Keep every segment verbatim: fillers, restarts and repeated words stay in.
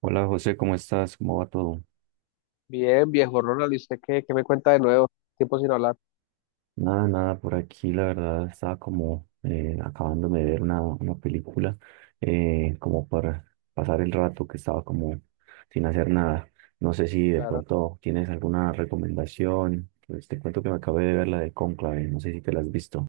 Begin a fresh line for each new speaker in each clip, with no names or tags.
Hola José, ¿cómo estás? ¿Cómo va todo?
Bien, viejo Ronald, ¿y usted qué, qué me cuenta de nuevo? Tiempo sin hablar,
Nada, nada, por aquí la verdad estaba como eh, acabándome de ver una, una película, eh, como para pasar el rato que estaba como sin hacer nada. No sé si de
claro.
pronto tienes alguna recomendación. Pues te cuento que me acabé de ver la de Cónclave, no sé si te la has visto.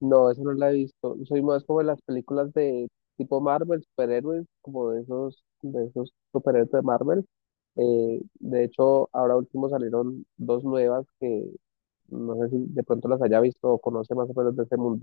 No, eso no la he visto. Soy más como de las películas de tipo Marvel, superhéroes, como de esos, de esos superhéroes de Marvel. Eh, de hecho, ahora último salieron dos nuevas que no sé si de pronto las haya visto o conoce más o menos de ese mundo.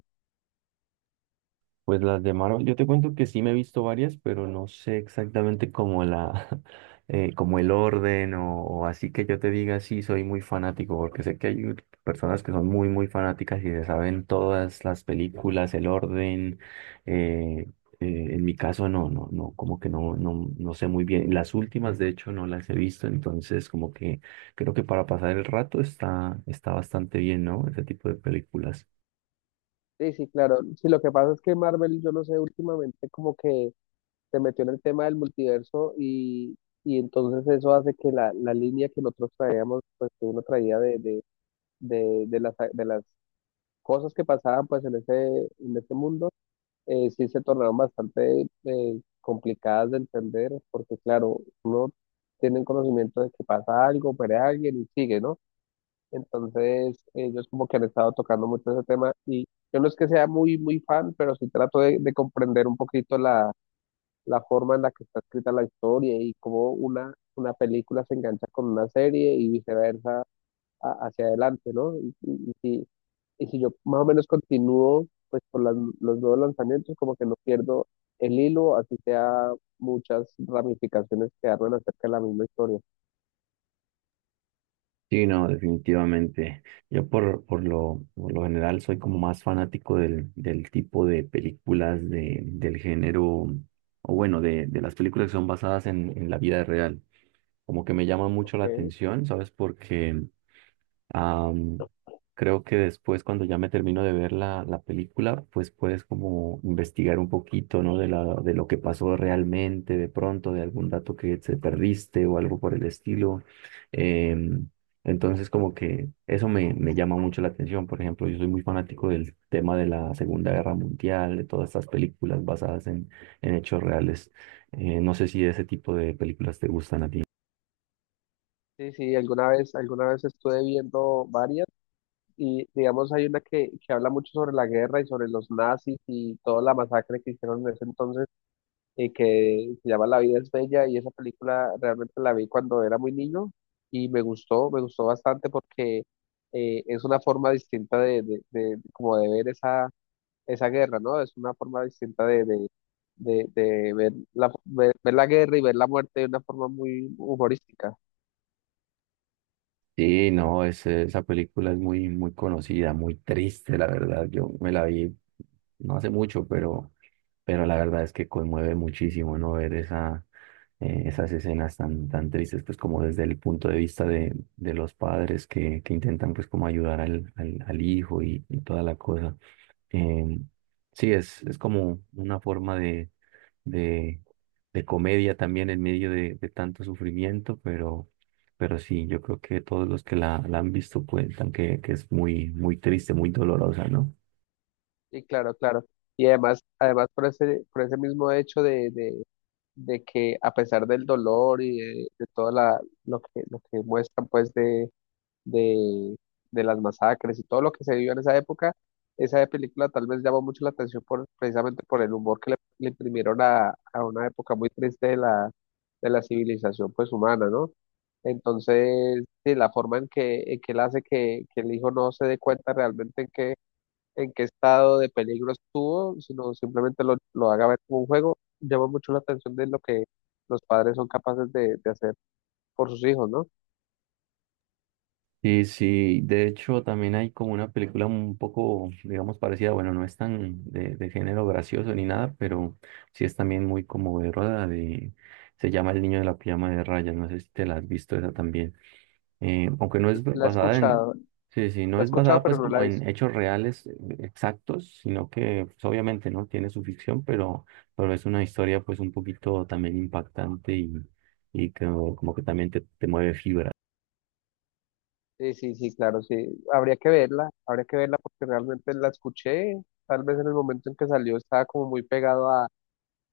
Pues las de Marvel, yo te cuento que sí me he visto varias, pero no sé exactamente como la, eh, como el orden o, o así, que yo te diga sí, soy muy fanático, porque sé que hay personas que son muy, muy fanáticas y se saben todas las películas, el orden. eh, eh, en mi caso no, no, no, como que no, no, no sé muy bien. Las últimas, de hecho, no las he visto, entonces como que creo que para pasar el rato está, está bastante bien, ¿no? Ese tipo de películas.
Sí, sí, claro. Sí, lo que pasa es que Marvel, yo no sé, últimamente como que se metió en el tema del multiverso y, y entonces eso hace que la, la línea que nosotros traíamos, pues que uno traía de, de de, de las, de las cosas que pasaban pues en ese, en ese mundo, eh, sí se tornaron bastante eh, complicadas de entender, porque claro, uno tiene el conocimiento de que pasa algo, muere alguien y sigue, ¿no? Entonces, ellos como que han estado tocando mucho ese tema y yo no es que sea muy, muy fan, pero sí trato de, de comprender un poquito la, la forma en la que está escrita la historia y cómo una, una película se engancha con una serie y viceversa a- hacia adelante, ¿no? Y, y- y si, y si yo más o menos continúo, pues por las- los nuevos lanzamientos, como que no pierdo el hilo, así sea muchas ramificaciones que hablan acerca de la misma historia.
Sí, no, definitivamente. Yo por, por lo, por lo general soy como más fanático del, del tipo de películas de, del género, o bueno, de, de las películas que son basadas en, en la vida real. Como que me llama mucho la
Ok.
atención, ¿sabes? Porque Am, Creo que después, cuando ya me termino de ver la, la película, pues puedes como investigar un poquito, ¿no? De la, de lo que pasó realmente, de pronto, de algún dato que se perdiste o algo por el estilo. Em, entonces, como que eso me, me llama mucho la atención. Por ejemplo, yo soy muy fanático del tema de la Segunda Guerra Mundial, de todas estas películas basadas en, en hechos reales. Eh, no sé si ese tipo de películas te gustan a ti.
Sí, sí, alguna vez, alguna vez estuve viendo varias y digamos hay una que, que habla mucho sobre la guerra y sobre los nazis y toda la masacre que hicieron en ese entonces eh, que se llama La vida es bella, y esa película realmente la vi cuando era muy niño y me gustó, me gustó bastante porque eh, es una forma distinta de, de, de- como de ver esa, esa guerra, ¿no? Es una forma distinta de, de, de, de ver la, ver, ver la guerra y ver la muerte de una forma muy humorística.
Sí, no, ese- esa película es muy, muy conocida, muy triste, la verdad. Yo me la vi no hace mucho, pero, pero la verdad es que conmueve muchísimo, ¿no? Ver esa, eh, esas escenas tan, tan tristes, pues como desde el punto de vista de, de los padres que, que intentan, pues, como ayudar al, al, al hijo y, y toda la cosa. Eh, sí, es, es como una forma de, de, de comedia también en medio de, de tanto sufrimiento, pero, pero sí, yo creo que todos los que la, la han visto cuentan que, que es muy, muy triste, muy dolorosa, ¿no?
Y claro, claro. Y además, además por ese, por ese mismo hecho de, de, de que a pesar del dolor y de, de todo la, lo que, lo que muestran pues de, de, de las masacres y todo lo que se vivió en esa época, esa película tal vez llamó mucho la atención por, precisamente por el humor que le, le imprimieron a, a una época muy triste de la, de la civilización pues humana, ¿no? Entonces, sí, la forma en que, en que él hace que, que el hijo no se dé cuenta realmente en qué, en qué estado de peligro estuvo, sino simplemente lo, lo haga ver como un juego, llama mucho la atención de lo que los padres son capaces de, de hacer por sus hijos, ¿no?
Sí, sí, de hecho también hay como una película un poco, digamos, parecida, bueno, no es tan de, de género gracioso ni nada, pero sí es también muy conmovedora de, se llama El niño de la pijama de rayas, no sé si te la has visto esa también. Eh, aunque no es
La he
basada en,
escuchado,
sí, sí,
la
no
he
es
escuchado,
basada
pero
pues
no la
como
he visto.
en hechos reales, eh, exactos, sino que, pues, obviamente no tiene su ficción, pero, pero es una historia pues un poquito también impactante y, y que, como que también te, te mueve fibra.
Sí, sí, sí, claro, sí. Habría que verla, habría que verla porque realmente la escuché. Tal vez en el momento en que salió estaba como muy pegado a,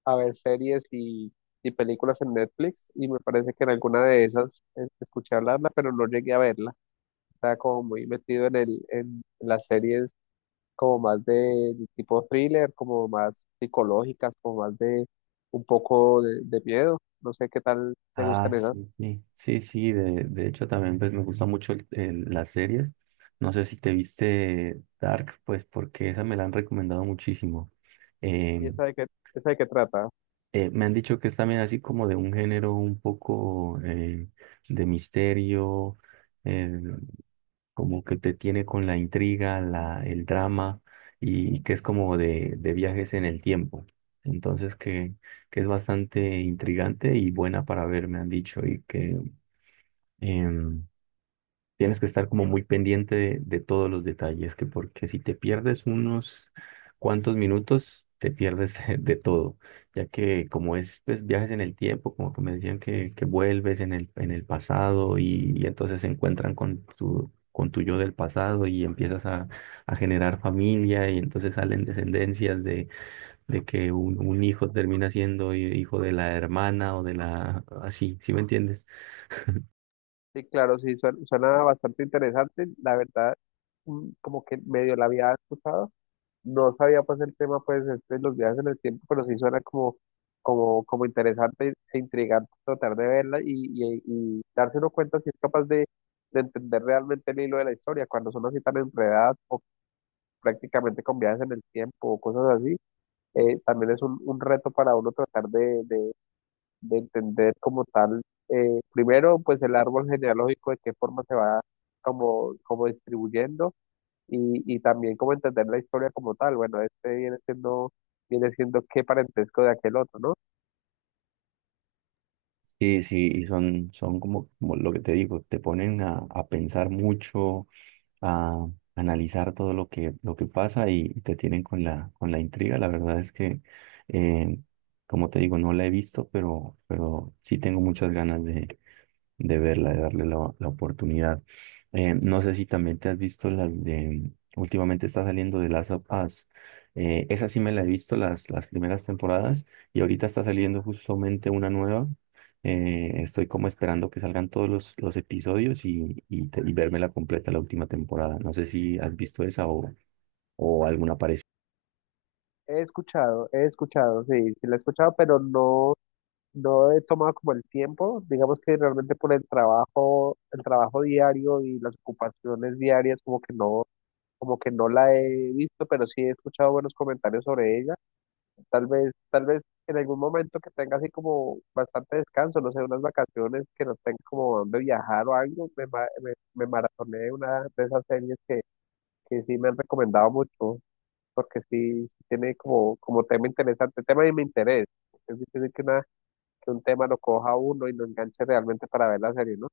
a ver series y, y películas en Netflix y me parece que en alguna de esas eh, escuché hablarla, pero no llegué a verla. Estaba como muy metido en el, en las series como más de, de tipo thriller, como más psicológicas, como más de un poco de, de miedo. No sé qué tal te
Ah,
gustan esas.
sí, sí, sí, sí, de, de hecho también pues me gusta mucho el- el- las series. No sé si te viste Dark, pues porque esa me la han recomendado muchísimo.
¿Y
Em,
esa de qué, esa de qué trata?
Eh, me han dicho que es también así como de un género un poco eh, de misterio, eh, como que te tiene con la intriga, la, el drama y que es como de, de viajes en el tiempo. Entonces que, que es bastante intrigante y buena para ver, me han dicho, y que em, tienes que estar como muy pendiente de, de todos los detalles, que porque si te pierdes unos cuantos minutos, te pierdes de todo, ya que como es pues viajes en el tiempo, como que me decían que, que vuelves en el, en el pasado y, y entonces se encuentran con tu, con tu yo del pasado y empiezas a, a generar familia y entonces salen descendencias de, de que un, un hijo termina siendo hijo de la hermana o de la... así, ¿sí me entiendes?
Sí, claro, sí, suena suena bastante interesante. La verdad, mm, como que medio la había escuchado. No sabía pues el tema pues este, de los viajes en el tiempo, pero sí suena como, como, como interesante e intrigante tratar de verla y, y, y darse uno cuenta si es capaz de, de entender realmente el hilo de la historia. Cuando son así tan enredadas o prácticamente con viajes en el tiempo o cosas así, eh, también es un, un reto para uno tratar de, de, de entender como tal, eh, primero, pues el árbol genealógico, de qué forma se va como, como distribuyendo y, y también como entender la historia como tal. Bueno, este viene siendo, viene siendo qué parentesco de aquel otro, ¿no?
Sí, sí, y son, son como, como lo que te digo, te ponen a, a pensar mucho, a analizar todo lo que, lo que pasa y, y te tienen con la, con la intriga. La verdad es que, eh, como te digo, no la he visto, pero, pero sí tengo muchas ganas de, de verla, de darle la, la oportunidad. Eh, no sé si también te has visto las de, últimamente está saliendo de Last of Us. Eh, esa sí me la he visto, las, las primeras temporadas, y ahorita está saliendo justamente una nueva. Eh, estoy como esperando que salgan todos los, los episodios y, y, te- y verme la completa la última temporada. No sé si has visto esa o, o alguna parecida.
He escuchado, he escuchado, sí, sí la he escuchado, pero no, no he tomado como el tiempo, digamos que realmente por el trabajo, el trabajo diario y las ocupaciones diarias, como que no, como que no la he visto, pero sí he escuchado buenos comentarios sobre ella. Tal vez, tal vez en algún momento que tenga así como bastante descanso, no sé, unas vacaciones que no tenga como dónde viajar o algo, me, ma- me, me maratoné una de esas series que, que sí me han recomendado mucho, porque sí, sí tiene como, como tema interesante, tema de mi interés. Es difícil que, una, que un tema lo coja a uno y lo enganche realmente para ver la serie, ¿no?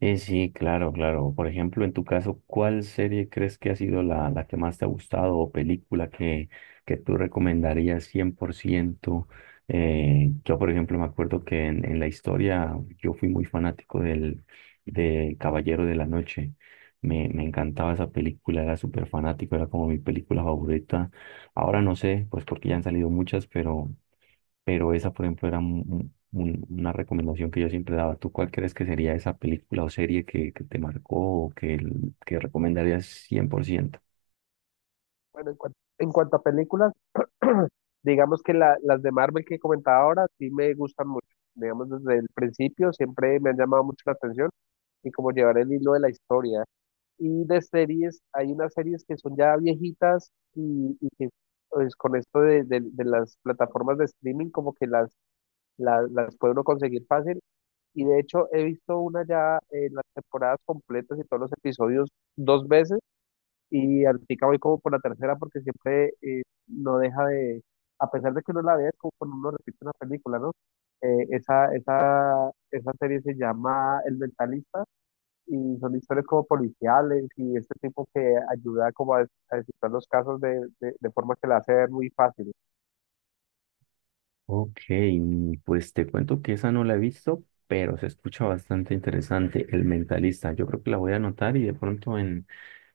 Sí, sí, claro, claro. Por ejemplo, en tu caso, ¿cuál serie crees que ha sido la, la que más te ha gustado o película que, que tú recomendarías cien por ciento? Eh, yo, por ejemplo, me acuerdo que en, en la historia yo fui muy fanático del, de Caballero de la Noche. Me, me encantaba esa película, era súper fanático, era como mi película favorita. Ahora no sé, pues porque ya han salido muchas, pero pero esa, por ejemplo, era un- un- una recomendación que yo siempre daba. ¿Tú cuál crees que sería esa película o serie que, que te marcó o que, el- que recomendarías cien por ciento?
Bueno, en cuan- en cuanto a películas, digamos que la- las de Marvel que comentaba ahora sí me gustan mucho. Digamos, desde el principio siempre me han llamado mucho la atención. Y como llevar el hilo de la historia. Y de series, hay unas series que son ya viejitas y, y que pues, con esto de, de- de las plataformas de streaming como que las, las, las puede uno conseguir fácil. Y de hecho he visto una ya en las temporadas completas y todos los episodios dos veces y ahorita voy como por la tercera porque siempre eh, no deja de, a pesar de que uno la vea, es como cuando uno repite una película, ¿no? Eh, esa, esa, esa serie se llama El Mentalista y son historias como policiales y este tipo que ayuda como a, des- a descifrar los casos de, de, de forma que la hace ver muy fácil.
Ok, mm, pues te cuento que esa no la he visto, pero se escucha bastante interesante, El Mentalista. Yo creo que la voy a anotar y de pronto en,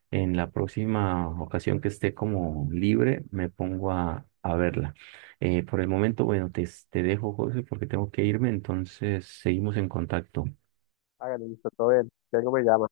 en la próxima ocasión que esté como libre me pongo a, a verla. Eh, por el momento, bueno, te, te dejo, José, porque tengo que irme, entonces seguimos en contacto.
Háganle, listo, todo bien. Ya algo me llama.